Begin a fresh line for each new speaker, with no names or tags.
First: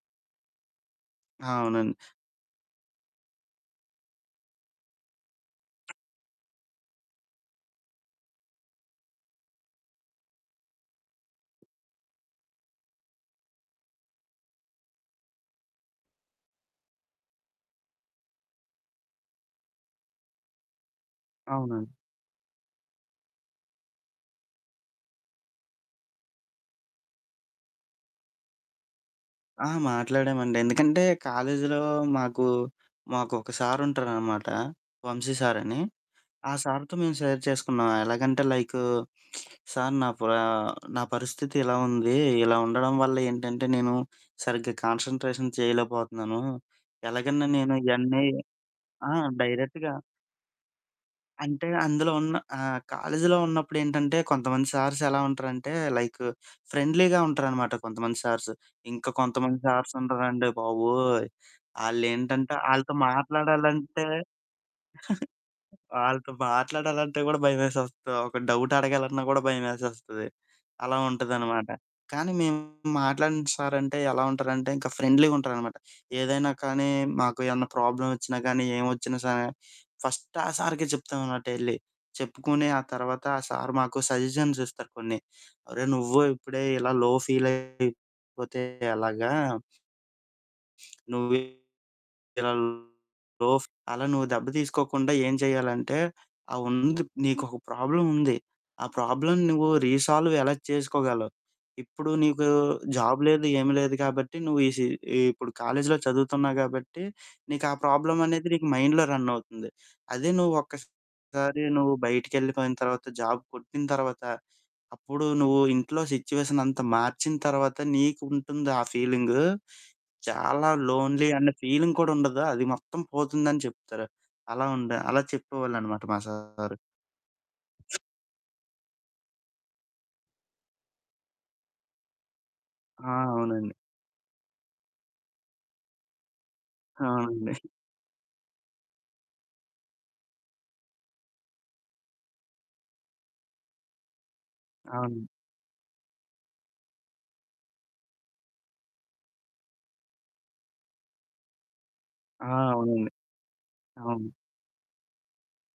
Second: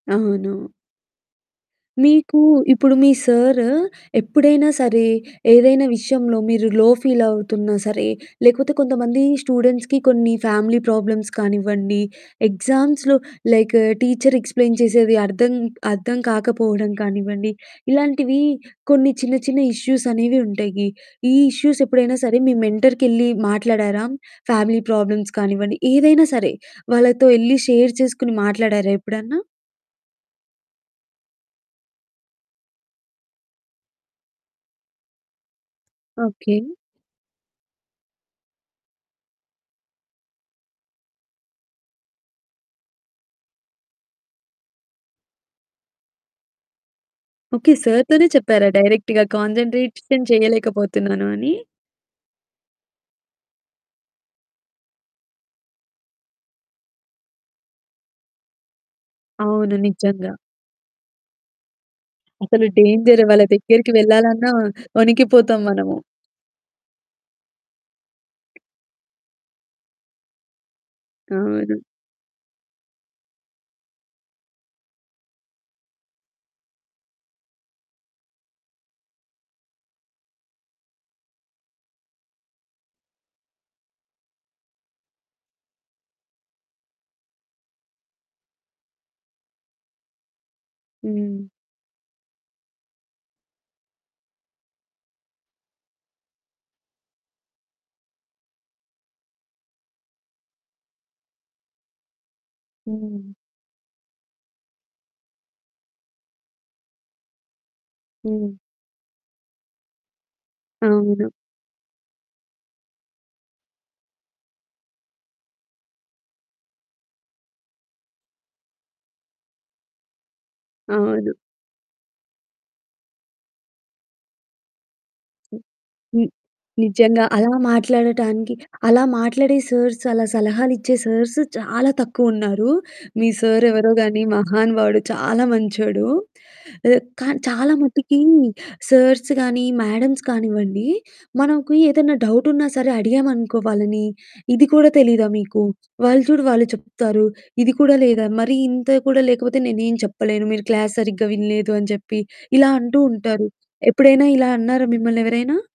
అవును.
అవునండి.
మీకు ఇప్పుడు మీ సారు ఎప్పుడైనా సరే, ఏదైనా విషయంలో మీరు లో ఫీల్ అవుతున్నా సరే, లేకపోతే కొంతమంది స్టూడెంట్స్‌కి కొన్ని ఫ్యామిలీ ప్రాబ్లమ్స్ కానివ్వండి, ఎగ్జామ్స్‌లో లైక్ టీచర్ ఎక్స్ప్లెయిన్ చేసేది అర్థం అర్థం కాకపోవడం కానివ్వండి. ఇలాంటివి కొన్ని చిన్న చిన్న ఇష్యూస్ అనేవి ఉంటాయి. ఈ ఇష్యూస్
అవునండి.
ఎప్పుడైనా సరే, మీ మెంటర్‌కెళ్ళి మాట్లాడారా? ఫ్యామిలీ ప్రాబ్లమ్స్ కానివ్వండి, ఏదైనా సరే వాళ్ళతో ఎళ్ళి షేర్ చేసుకొని మాట్లాడారా ఎప్పుడన్నా?
ఆ! మాట్లాడామండి. ఎందుకంటే కాలేజీలో మాకు, మాకు ఒక సారు ఉంటారనమాట. వంశీ సారని. ఆ
ఓకే.
సారుతో మేము షేర్ చేసుకున్నాం. ఎలాగంటే లైకు, సారు నా ప్ర నా పరిస్థితి ఇలా ఉంది, ఇలా ఉండడం వల్ల ఏంటంటే, నేను సరిగ్గా కాన్సంట్రేషన్ చేయలేకపోతున్నాను. ఎలాగన్నా
ఓకే,
నేను ఇయన్నీ
సారుతోనే చెప్పారా
ఆ!
డైరెక్ట్‌గా
డైరెక్ట్‌గా.
కాన్సంట్రేషన్ చేయలేకపోతున్నాను అని.
అంటే అందులో ఉన్న ఆహ్, కాలేజీలో ఉన్నప్పుడు ఏంటంటే, కొంతమంది సార్స్ ఎలా ఉంటారంటే లైక్ ఫ్రెండ్లీగా ఉంటారనమాట కొంతమంది సార్స్. ఇంకా కొంతమంది
అవును,
సార్స్
నిజంగా.
ఉంటారండి బాబోయ్! ఆళ్ళేంటంటే,
అసలు
వాళ్ళతో
డేంజర్ వాళ్ళ దగ్గరికి
మాట్లాడాలంటే
వెళ్ళాలన్నా వణికిపోతాము మనము.
వాళ్ళతో మాట్లాడాలంటే కూడా భయమేసేస్తా, ఒక డౌట్ అడగాలన్నా కూడా భయమేసేస్తది. అలా ఉంటుందనమాట
అవును.
కానీ, మేము మాట్లాడిన సారు అంటే, ఎలా ఉంటారంటే, ఇంకా ఫ్రెండ్లీగ ఉంటారనమాట. ఏదైనా కానీ, మాకు ఏమన్నా ప్రాబ్లమ్ వచ్చినా కానీ, ఏం వచ్చినా సా ఫస్ట్ ఆ సారుకె చెప్తాం అనమాట ఎళ్ళి. చెప్పుకుని ఆ తర్వాత ఆ సారు మాకు సజెషన్స్ ఇస్తారు కొన్ని. "అరేయ్! నువ్వు ఇప్పుడే ఇలా లో ఫీలైపోతే ఎలాగ..." "నువ్వే
హ్మ్.
ఇలా లో ఫ్ అలా నువ్వు దెబ్బ తీసుకోకుండా ఏం చేయాలంటే, ఆ ఉంది నీకొక ప్రాబ్లం ఉంది. ఆ ప్రాబ్లమ్ నువ్వు రీసాల్వ్ ఎలా చేసుకోగలవు? ఇప్పుడు నీకు జాబ్
హ్మ్.
లేదు, ఏం లేదు కాబట్టి నువ్వు ఈ సీ ఈ ఇప్పుడు కాలేజీలో చదువుతున్నావు కాబట్టి, నీకు ఆ ప్రాబ్లమ్ అనేది
హ్మ్.
నీకు మైండ్‌లో రన్ అవుతుంది. అదే నువ్వు
అవును.
ఒక్కసారి నువ్వు బయటికెళ్ళిపోయిన తర్వాత జాబ్ కొట్టిన తర్వాత, అప్పుడు నువ్వు ఇంట్లో సిట్యుయేషన్ అంత మార్చిన తర్వాత, నీకు ఉంటుంది ఆ ఫీలింగ్. చాలా లోన్లీ
అవును.
అనే ఫీలింగ్ కూడా ఉండదు. అది మొత్తం పోతుందని" చెప్తారు. అలా ఉండే అలా
హ్మ్.
చెప్పేవాళ్ళు అనమాట మా
హ్మ్,
సారు.
నిజంగా అలా మాట్లాడటానికి, అలా మాట్లాడే సార్స్, అలా సలహాలు ఇచ్చే సార్స్ చాలా తక్కువ ఉన్నారు.
ఆ!
మీ సారు
అవునండి.
ఎవరో కానీ మహానుబావాడు చాలా మంచోడు. ఆహ్, కానీ
అవునండి.
చాలా మటుకి సార్స్ కానీ, మ్యాడమ్స్ కానివ్వండి. మనకు ఏదైనా డౌట్ ఉన్నా సరే అడిగామనుకో వాలని, "ఇది కూడా
అవును.
తెలీదా మీకు వాళ్ళు చూడు వాళ్ళు చెప్తారు. ఇది కూడా లేదా మరి ఇంత కూడా లేకపోతే నేనేం చెప్పలేను. మీరు క్లాస్ సరిగ్గా వినలేదు" అని చెప్పి
ఆ!
ఇలా అంటూ
అవునండి,
ఉంటారు. ఎప్పుడైనా
అవును.
ఇలా అన్నారా మిమ్మల్ని ఎవరైనా?